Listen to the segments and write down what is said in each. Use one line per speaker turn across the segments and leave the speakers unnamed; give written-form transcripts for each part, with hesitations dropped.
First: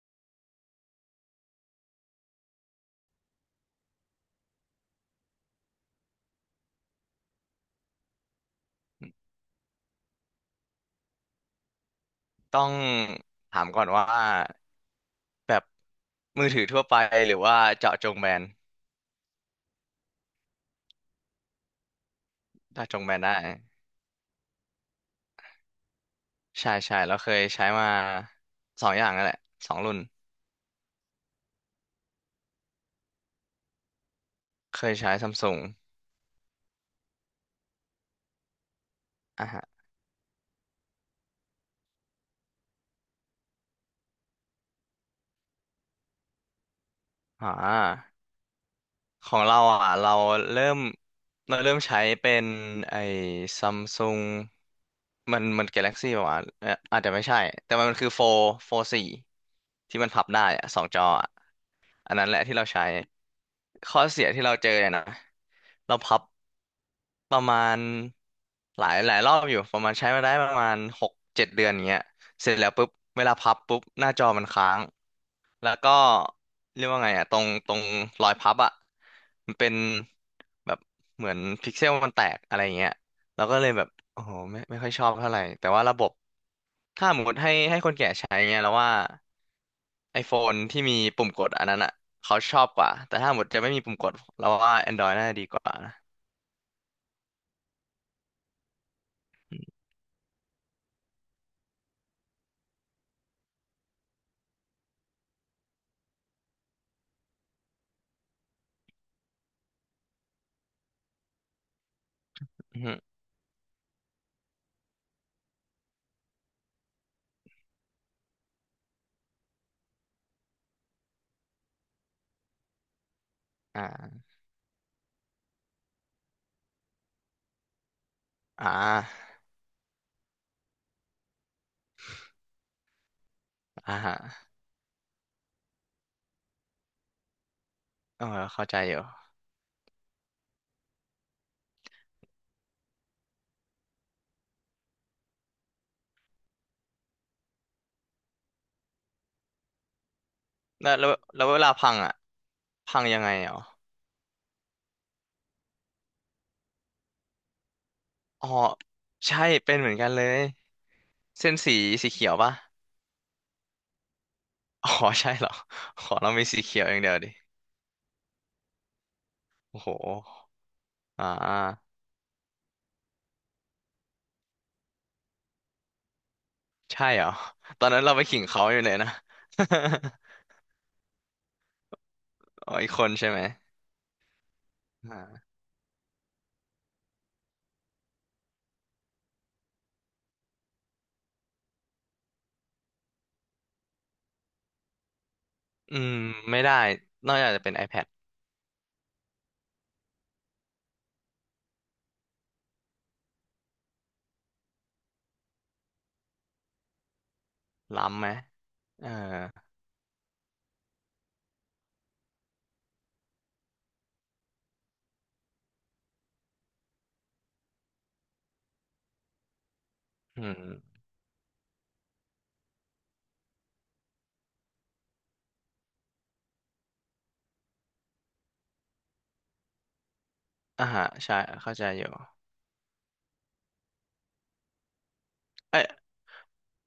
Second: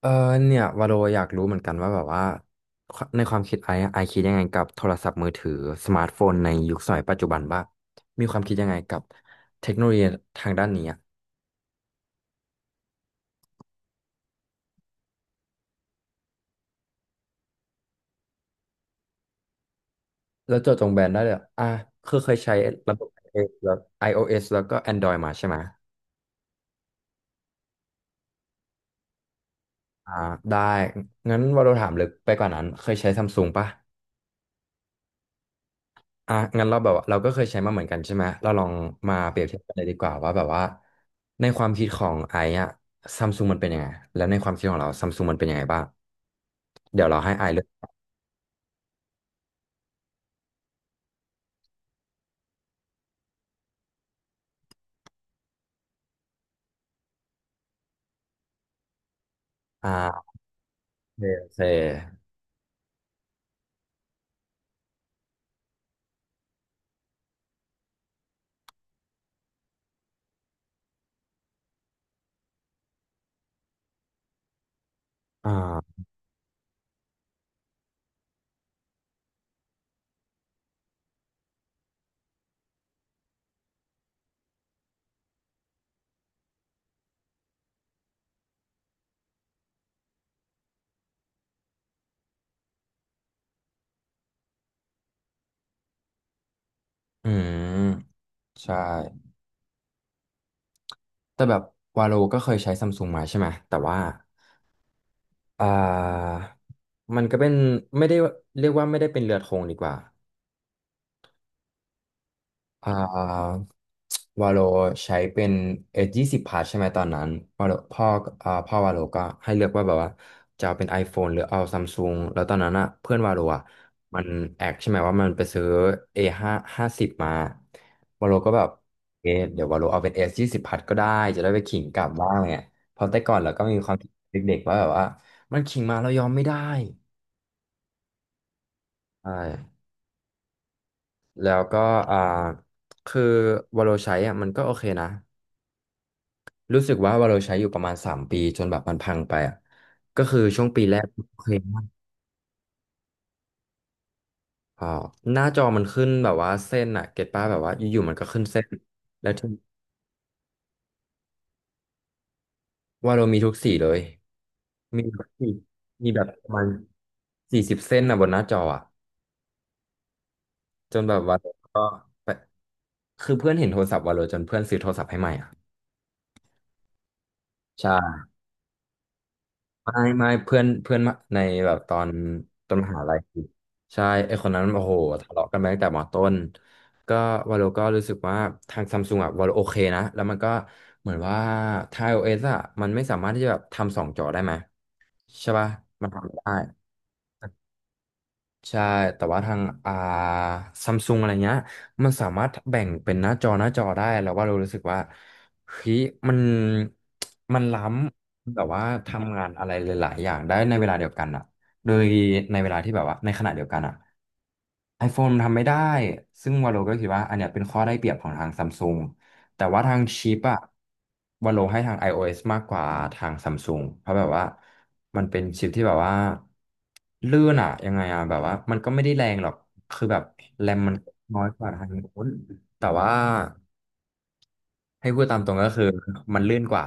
เออเนี่ยวาโลอยากรู้เหมือนกันว่าแบบว่าในความคิดไอ้ไอะไอคิดยังไงกับโทรศัพท์มือถือสมาร์ทโฟนในยุคสมัยปัจจุบันบ้างมีความคิดยังไงกับเทคโนโลยีทางด้านนี้อะ
ต้องถามก่อนว่าแบบมือถือทั่วไปหรือว่าเจาะจงแบรนด์
แล้วเจาะจงแบรนด์ได้เลยอะอ่ะคือเคยใช้
เจาะ
ระ
จ
บ
ง
บ
แบรนด์ได้
iOS แล้ว iOS แล้วก็ Android มาใช่ไหม
ใช่ใช่แล้วเคยใช้มาสองอย่างนั่นแหละสองรุ่น
อ่าได้งั้นวาโลถามลึกไปกว่านั้นเคยใช้ซัมซุงปะ
เคยใช้ซัมซุง
อ่ะงั้นเราแบบว่าเราก็เคยใช้มาเหมือนกันใช่ไหมเราลองมาเปรีย
อ่ะ
บเทียบ
ฮะ
กันเลยดีกว่าว่าแบบว่าในความคิดของไอ้อะซัมซุงมันเป็นยังไงแล้วในความคิดของเราซัมซุงมันเป็นยังไงบ้างเดี๋ยวเราให้ไอ
อ่
ซ์เลือก
าของเราอ่ะเริ่มเราเริ่มใช้เป็นไอ้ซัมซุงมันกาแล็กซี่ป่าวะอาจจะไม่ใช่แต่มันคือโฟสี่
อ่
ที่มันพับ
า
ได้อ่ะสองจอ
โอเค
อ่ะ
โอเค
อันนั้นแหละที่เราใช้ข้อเสียที่เราเจอเนี่ยนะเราพับประมาณหลายหลายรอบอยู่ประมาณใช้มาได้ประมาณ6-7 เดือนอย่างเงี้ยเสร็จแล้วปุ๊บเวลาพับปุ๊บหน้าจอมันค้าง
อ่
แล้วก็
า
เรียกว่าไงอ่ะตรงตรงรอยพับอ่ะมันเป็นแบบเหมือนพิกเซลมันแตกอะไรอย่างเงี้ยเราก็เลยแบบโอ้โหไม่ค่อยชอบเท่าไหร่แต่ว่าระบบถ้าสมมติให้คนแก่ใช้เงี้ยเราว่า ไอโฟนที่มีปุ่มกดอันนั้นอ่ะเขาชอบกว่าแต่ถ้าหมดจะไม่มีปุ่มกดเราว่า Android น่าจะดีกว่านะ
อืมใช่แต่แบบวาโลก็เคยใช้ซัมซุงมาใช่ไหมแต่ว่าอ่ามันก็เป็นไม่ได้เรียกว่าไม่ได้เป็นเรือธงดีกว่า
อือ
อ่
ฮึ
าวาโลใช้เป็นเอยี่สิบพาร์ทใช่ไหมตอนนั้นวาโลพ่ออ่าพ่อวาโลก็ให้เลือกว่าแบบว่าจะเอาเป็น iPhone หรือเอาซัมซุงแล้วตอนนั้นอ่ะเพื่อนวาโลอ่ะ
อ่า
มันแอกใช่ไหมว่ามันไปซื้อ A50มาวาโลก็แบ
อ่
บเอะ
า
เดี๋ยววาโลเอาเป็น S20ก็ได้จะได้ไปขิงกลับบ้างเนี่ยเพราะแต่ก่อนเราก็มีค
อ่า
วามคิด
ฮะ
เด็กๆว่าแบบว่ามันขิงมาเรายอมไม่ได้
เออเข้าใจอยู่
ใช่แล้วก็อ่าคือวาโลใช้อ่ะมันก็โอเคนะ รู้สึกว่าวาเราใช้อยู่ประมาณ3 ปีจนแบบมันพังไปอ่ะก็คือช่วงปี
แล้ว
แรก
แล้ว
โอ
แล้ว
เค
เวลา
มาก
พังอ่ะพังยังไงอ๋อ
อ๋อหน้าจอมันขึ้นแบบว่าเส้นอ่ะเก็ตป้าแบบว่าอยู่ๆมันก็ขึ้น
อ๋อ
เส้นแล้ว
ใช่
ที่
เป็นเหมือนกันเลยเส้นสีสีเขียวป่ะ
ว่าเรามีทุกสีเลย
อ๋อ
มีแบบ
ใช่เหร
สี่
อข
มี
อ
แบบ
เรามี
ประ
สี
มาณ
เขียวอย่างเดียวดิ
40 เส้นนะบนหน้าจออ่ะ
โอ้โห
จนแบบ
อ่
ว่าก็
า
ไปคือเพื่อนเห็นโทรศัพท์วาโลจนเพื่อนซื้อโทรศัพท์ให้ใหม่อ่ะ
ใช่เหรอตอนนั้นเราไป
ใช่
ขิงเขาอยู่เลยนะ
ไม่เพื่อนเพื่อนมาในแบบตอน ต
อ๋
อ
อ
นม
อีก
หา
คน
ลัย
ใช่ไหม
ใช่ไอคนนั้นโอ้โหทะเลาะ
อ่า
กันมาตั้งแต่มต้นก็วาโลก็รู้สึกว่าทางซัมซุงอะวาโลโอเคนะแล้วมันก็เหมือนว่าทาง iOS อะมันไม่สามารถที่จะแบบทำ2 จอได้ไหมใช่ป่ะ
อื
มัน
ม
ทำไม่ได้
ไม่ได้นอกจากจะเป็น iPad
ใช่ แต่ว่าทางอ่าซัมซุงอะไรเงี้ย มันสามารถแบ่งเป็นหน้าจอหน้าจอได้ แล้วว่าเรารู้สึกว่าเฮ้ยมันมันล้
ล้ำไหม
ำแบบว่า
อ่า
ทำงานอะไรหลายๆอย่างได้ในเวลาเดียวกันอะโดยในเวลาที่แบบว่าในขณะเดียวกันอะ iPhone ทำไม่ได้ ซึ่งวาโลก็คิดว่าอันเนี้ยเป็นข้อได้เปรียบของทางซัมซุง แต่ว่าทางชิป
อื
อะ
ม
วันโลให้ทาง iOS มากกว่าทางซัมซุงเพราะแบบว่ามันเป็นชิปที่แบบว่าลื่นอะยังไงอะแบบว่ามันก็ไม่ได้แรงหรอกคือแบบแรม
อ่า
มัน
ฮะใช่
น้อยกว่า
เข้าใจ
ทาง
อยู่
โน้นแต่ว่าให้พูดตามตรงก็
เอ้
คือ
ย
มันลื่นกว่า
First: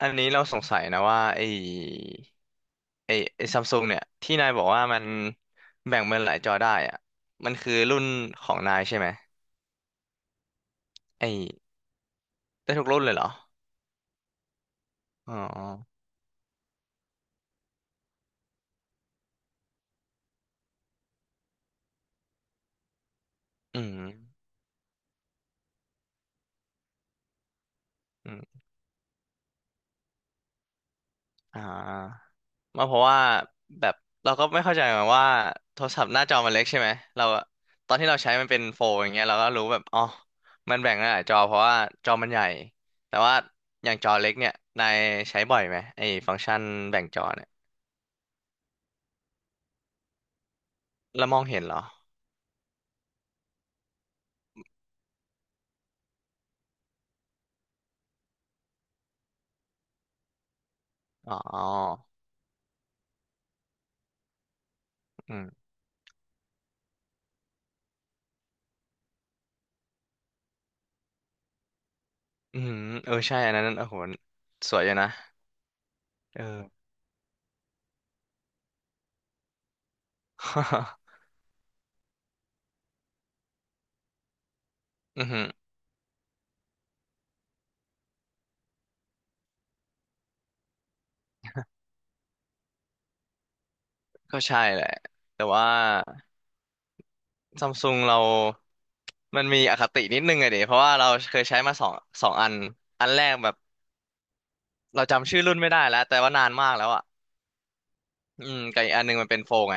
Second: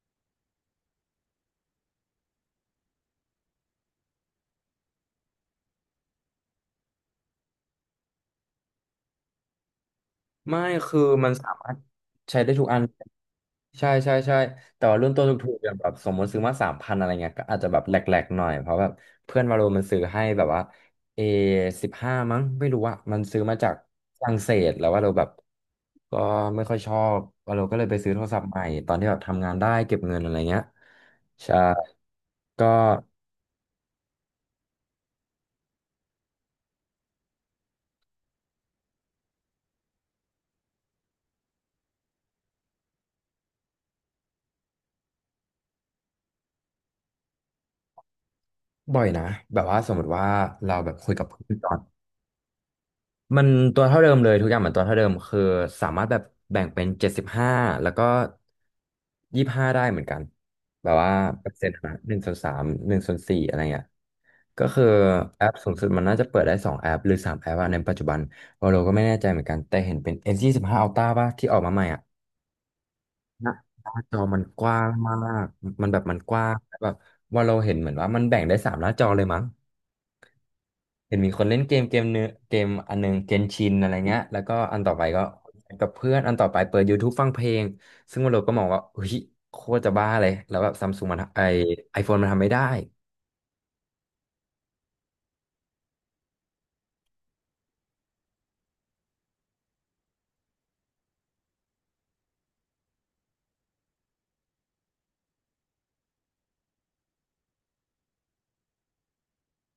อันนี้เราสงสัยนะว่าไอ้ไอ้ซัมซุงเนี่ย ที่นายบอกว่ามันแบ่งเป็นหลายจอได้อะมันคือรุ่นของนายใช่ไหม
ไม่คือ
ไอ้
มันสามารถใช้ได้ทุก
ได้
อัน
ทุกรุ่นเลยเหรอ
ใช่แต่ว่ารุ่นตัว
อ๋อ
ถูกๆอย่างแบบสมมติซื้อมา3,000อะไรเงี้ยก็อาจจะแบบแหลกๆหน่อยเพราะแบบเพื่อนวาโลมันซื้อให้แบบว่าA15มั้งไม่รู้อะมันซื้อมาจาก
อืม
ฝรั่งเศสแล้วว่าเราแบบก็ไม่ค่อยชอบวาโลก็เลยไปซื้อโทร
อื
ศัพท์ให
ม
ม่ตอนที่แบบทำงานได้เก็บเงินอะไรเงี้ยใช่
อ่า
ก็
มาเพราะว่าแบบเราก็ไม่เข้าใจเหมือนกันว่าโทรศัพท์หน้าจอมันเล็กใช่ไหมเราอะตอนที่เราใช้มันเป็นโฟลอย่างเงี้ยเราก็รู้แบบอ๋อมันแบ่งหลายจอเพราะว่าจอมันใหญ่แต่ว่าอย่างจอเล็กเนี่ยนายใช้บ่อยไหมไอ้ฟังก์ชันแบ่งจอเนี่ย
บ่อยนะแบบว่าสมมติว่าเราแบบคุยกั
แล้
บ
วมอง
เพื่อน
เห็น
ตอ
เหร
น
อ
มันตัวเท่าเดิมเลยทุกอย่างเหมือนตัวเท่าเดิมคือสามารถแบบแบ่งเป็น75แล้วก็25ได้เหมือนกันแบบว่า
อ๋
เปอร์
อ
เซ็นต์นะ1/31/4อะไรเงี้ยก็คือ
อื
แอ
ม
ปสูงสุดมันน่าจะเปิดได้2 แอปหรือ3 แอปอะในปัจจุบันเราก็ไม่แน่ใจเหมือนกันแต่เห็นเป็น S25 Ultra ป่ะที่ออกมาใหม่อ่ะ
อืมเออใช่
ห
อั
น้า
นนั้น
ห
โอ้
น้า
โห
จอมันก
ส
ว้า
วยอ
ง
ยู่นะ
มากมันแบบมันก
เอ
ว้าง
อ
แบบว่าเราเห็นเหมือนว่ามันแบ่งได้3 หน้าจอเลยมั้ง เห็นมีคนเล่นเกมเกมเนื้อเกมอันหนึงเกนชินอะไรเงี้ยแล้วก็อันต่อไป ก็
อือหือ
กับเพื่อนอันต่อไปเปิด YouTube ฟังเพลงซึ่งวันเราก็มองว่าเฮ้ยโคตรจะบ้าเลยแล้วแบบซัมซุงมันไอไอโฟนมันทำไม่ได้
ก็ใช่แหละแต่ว่า ซัมซุงเรามันมีอคตินิดนึงอะเดยเพราะว่าเราเคยใช้มาสองอันอันแรกแบบเราจำชื่อรุ่นไม่ได้แล้วแต่ว่านานมากแล้วอ่ะอืมกับอีกอันหนึงมันเป็นโฟลไง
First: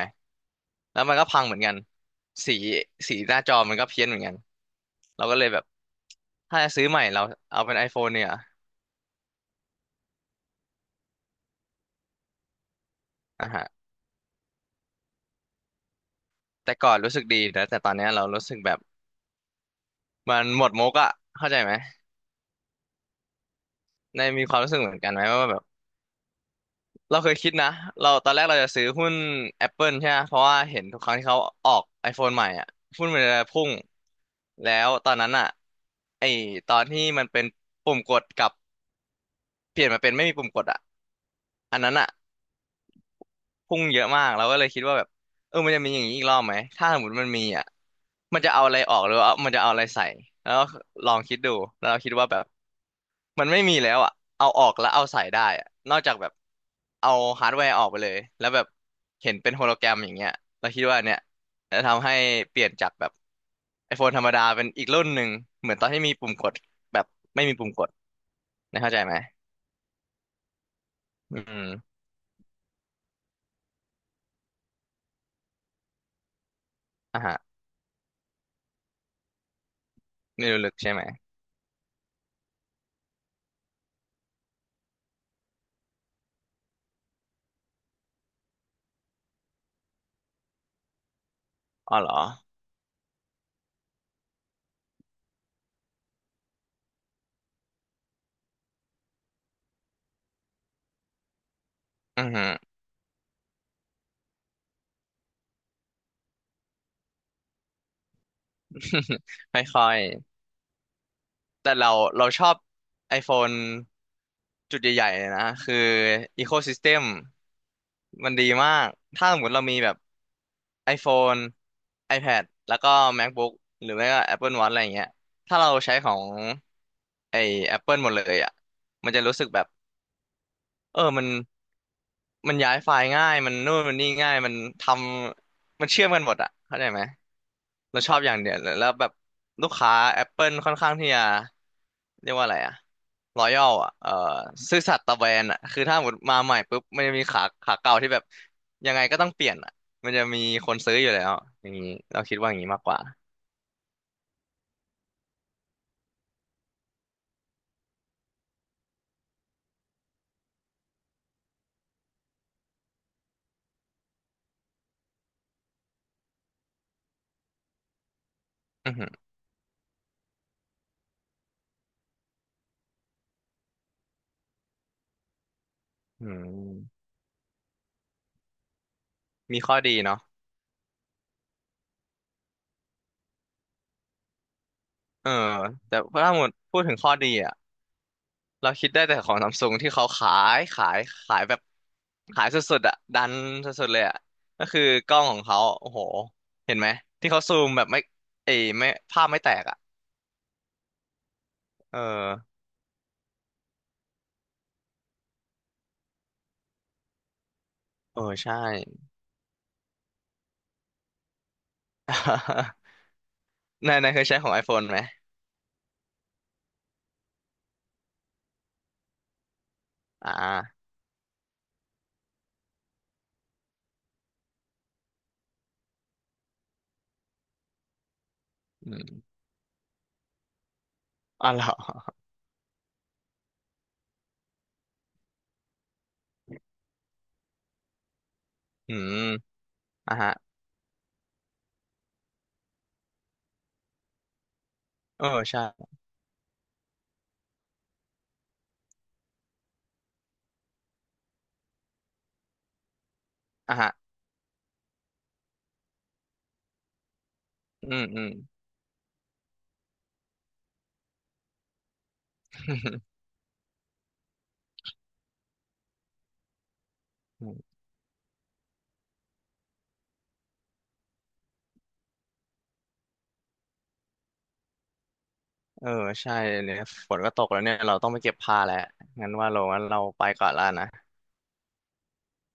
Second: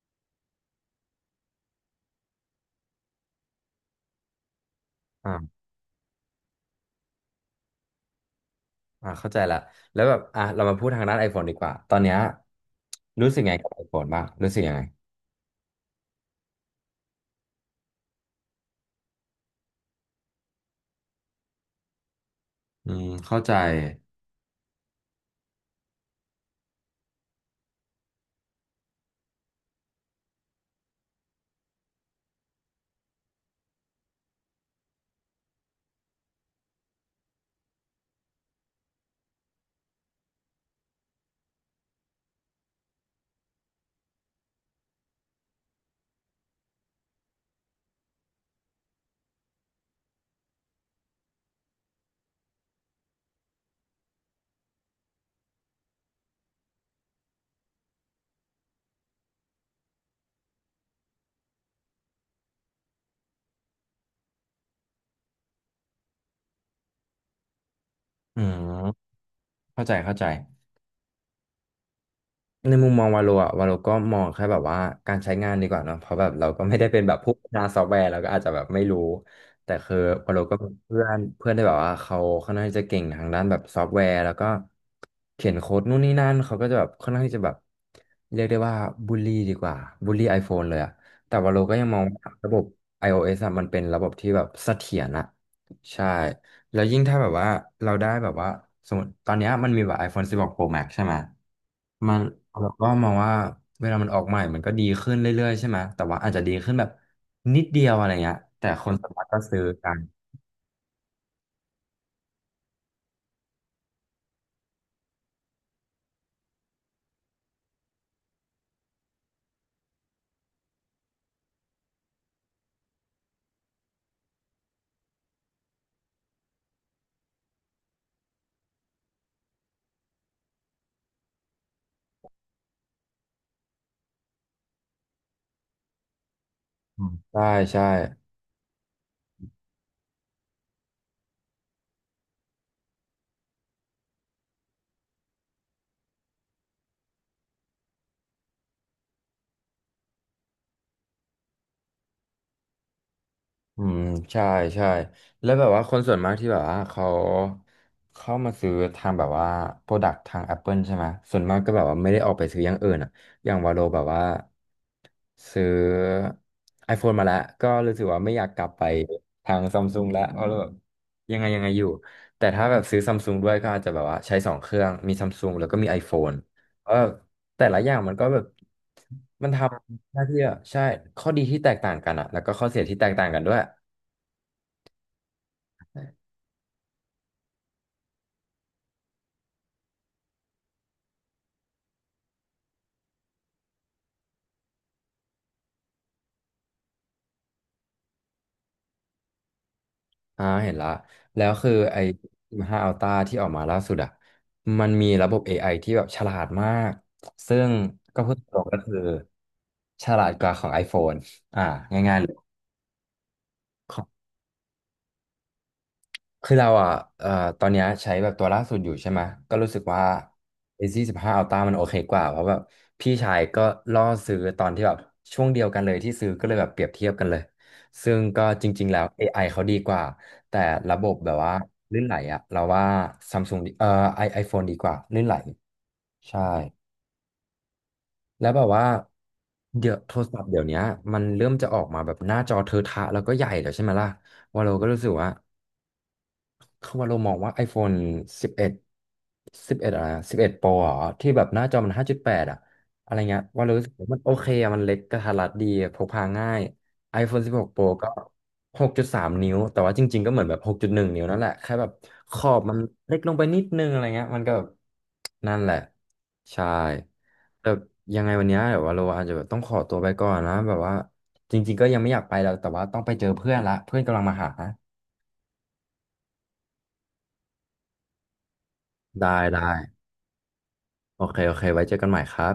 แล้วมันก็พังเหมือนกันสีสีหน้าจอมันก็เพี้ยนเหมือนกันเราก็เลยแบ
อ่า
บถ้าจะซื้อใหม่เราเอาเป็น iPhone เนี่ย
อ่าเข้าใจละแล้วแบบอ่ะเรามาพูดทางด้าน iPhone ดีกว่าตอนเนี้ยรู้สึก
อ่ะ
ไง
ฮะ
กับ iPhone บ้างรู้สึกยังไง
แต่ก่อนรู้สึกดีนะแต่ตอนเนี้ยเรารู้สึกแบบมันหมดมุกอะเข้าใจไหม
อืมเข้าใจ
ในมีความรู้สึกเหมือนกันไหมว่าแบบ เราเคยคิดนะเราตอนแรกเราจะซื้อหุ้น Apple ใช่ไหมเพราะว่าเห็นทุกครั้งที่เขาออก iPhone ใหม่อ่ะหุ้นมันจะพุ่งแล้วตอนนั้นอ่ะไอตอนที่มันเป็นปุ่มกดกับเปลี่ยนมาเป็นไม่มีปุ่มกดอ่ะอันนั้นอ่ะ พุ่งเยอะมากเราก็เลยคิดว่าแบบเออมันจะมีอย่างนี้อีกรอบไหมถ้าสมมติมันมีอ่ะมันจะเอาอะไรออกหรือว่ามันจะเอาอะไรใส่แล้วลองคิดดูแล้วเราคิดว่าแบบมันไม่มีแล้วอ่ะเอาออกแล้วเอาใส่ได้อะนอกจากแบบเอาฮาร์ดแวร์ออกไปเลยแล้วแบบเห็นเป็นโฮโลแกรมอย่างเงี้ยเราคิดว่าเนี่ยจะทำให้เปลี่ยนจากแบบ iPhone ธรรมดาเป็นอีกรุ่นหนึ่งเหมือนตอนที่มีปุ่มกดแบบไม่มีปุ่มกด
อื
นะเข้าใจ
ม
ไหม
เข้าใจเข้าใจ
อืม
ในมุมมองวาโลก็มองแค่แบบว่าการใช้งานดีกว่าเนาะเพราะแบบเราก็ไม่ได้เป็นแบบ
อ่ะ
ผู้
ฮะ
พัฒนาซอฟต์แวร์เราก็อาจจะแบบไม่รู้แต่คือวาโล
ไม่
ก็
รู้
มี
ลึกใช่ไห
เพื่
ม
อนเพื่อนที่แบบว่าเขาค่อนข้างที่จะเก่งทางด้านแบบซอฟต์แวร์แล้วก็เขียนโค้ดนู่นนี่นั่นเขาก็จะแบบค่อนข้างที่จะแบบเรียกได้ว่าบูลลี่ดีกว่าบูลลี่ iPhone เลยอะแต่วาโลก็ยัง
อ๋อ
มอง
เหรอ
ว่าระบบ iOS อะมันเป็นระบบที่แบบเสถียรอะใช่ แล้วยิ่งถ้าแบบว่าเราได้แบบว่าสมมติตอนเนี้ยมันมีแบบ iPhone 16 Pro Max ใช่ไหมมัน
อือฮึ
เราก็มองว่าเวลามันออกใหม่มันก็ดีขึ้นเรื่อยๆใช่ไหมแต่ว่าอาจจะดีขึ้นแบบนิดเดียวอะไรเงี้ยแต่คนสามา รถก็ซื้
ไม่
อ
ค่อ
กั
ย
น
แต่เราเราชอบ iPhone จุดใหญ่ๆเลยนะคือ Ecosystem มันดีมาก ถ้าสมมติเรามีแบบ iPhone iPad แล้วก็ MacBook หรือไม่ก็ Apple Watch อะไรอย่างเงี้ยถ้าเราใช้ของไอ้ Apple หมดเลยอ่ะมันจะรู้สึกแบบเออมันมันย้ายไฟล์ง่ายมันนู่นมันนี่ง่ายมันทำมันเชื่อมกันหมดอ่ะเข้าใจไห
อื
ม
มใช่ใช่
เราชอบอย่างเดียวเลยแล้วแบบลูกค้า Apple ค่อนข้างที่จะเรียกว่าอะไรอะรอยัลอะซื่อสัตย์ต่อแบรนด์อะคือถ้าหมดมาใหม่ปุ๊บมันจะมีขาขาเก่าที่แบบยังไงก็ต้องเปลี่ยนอะมันจะมีคนซื้ออยู่แล้วอย่างนี้เราคิดว่าอย่างนี้มากกว่า
อืมใช่ใช่แล้วแบบว่าคนส่วนมากที่แบบว่าเขาเข้ามาซื้อทางแบบว่าโปรดักต์ทาง Apple ใช่ไหมส่วนมากก็แบบว่าไม่ได้ออกไปซื้ออย่างอื่นอ่ะอย่างวาโลแบบว่าซื้อ iPhone มาแล้วก็รู้สึกว่าไม่อยากกลับไป
อือหือ
ทางซัมซุงแล้วเพราะเราแบบยังไงยังไงอยู่แต่ถ้าแบบซื้อซัมซุงด้วยก็อาจจะแบบว่าใช้สองเครื่องมีซัมซุงแล้วก็มี
อื
iPhone เพราะแบ
ม
บแต่ละอย่างมันก็แบบมันท
มีข้อดี
ำ ห
เนาะ
น้าที่อ่ะใช่ข้อดีที่แตกต่างกันอ่ะแล้วก็ข้อเสียที่แตกต่างกันด้วย
เออแต่ถ้าหมดพูดถึงข้อดีอะ เราคิดได้แต่ของซัมซุงที่เขายขายขายแบบขายสุดๆอ่ะดันสุดๆเลยอ่ะก็คือกล้องของเขาโอ้โหเห็นไหมที่เขาซูมแบบไม่เอยไม่ภาพไม่แตกอ่ะ
อ่าเห็นละแล้วคือ
เออ
ไอ้1า Ultra ที่ออกมาล่าสุดอ่ะมันมีระบบ AI ที่แบบฉลาดมากซึ่ง
เอ
ก็
อ
พูดต
ใช่
รงก็คือฉลาดกว่าของ iPhone อ่าง่ายๆเลย
นายนายเคยใช้ของ iPhone ไหม
คือเราอ่ะเอ่อตอนเนี้ยใช้แบบตัวล่าสุดอยู่ใช่ไหมก็รู้สึกว่า
อ่า
r a บห15 Ultra มันโอเคกว่าเพราะแบบพี่ชายก็ล่อซื้อตอนที่แบบช่วงเดียวกันเลยที่ซื้อก็เลยแบบเปรียบเทียบกันเลยซึ่งก็จริง
อื
ๆแล้ว
ม
AI เขาดีกว่าแต่ระบบแบบ
อ๋อ
ว่า
เหรอ
ลื่นไหลอ่ะเราว่า Samsung ดีไอโฟนดีกว่าลื่นไหลใช่แล้วแบบว่า
อืม
เดี๋ยวโท
อ่ะ
ร
ฮะ
ศัพท์เดี๋ยวเนี้ยมันเริ่มจะออกมาแบบหน้าจอเทอะทะแล้วก็ใหญ่แล้วใช่ไหมล่ะว่าเราก็รู้สึก
เออ
ว่า
ใช่
คือว่าเรามองว่า iPhone 11บเอดสิบเอ็ดอะไรอะ11 Pro เหรอที่แบบหน้าจอมัน5.8อ่ะอะไรเงี้ยว่าเรา
อ่ะ
รู้
ฮะ
สึกว่ามันโอเคอะมันเล็กกระทัดรัดดีพกพาง่าย iPhone 16 Pro
อืม
ก็
อืม
6.3นิ้วแต่ว่าจริงๆก็เหมือนแบบ6.1นงนิ้วนั่นแหละแค่แบบขอบมันเล็กลงไปนิดนึงอะไรเงี้ยมันก็แบบนั่นแหละใช่แต่ ยังไงวันเนี้ยเดี๋ยวว่าเราอาจจะแบบต้องขอตัวไปก่อนนะแบบว่าจริงๆก็ยังไม่อยากไปแล้วแต่ว่าต้องไปเจอเพื่อนละเพื่อนกำลังมาหา
เออใช่เนี่ยฝนก็ตกแล้วเนี่ยเราต้องไปเก็บผ้าแล้ว
ได้
งั้นว่า
ได้
เรางั้นเราไปก่อนแล้วนะ
โอเค โอเค ไว้เจอกันใหม่ครับ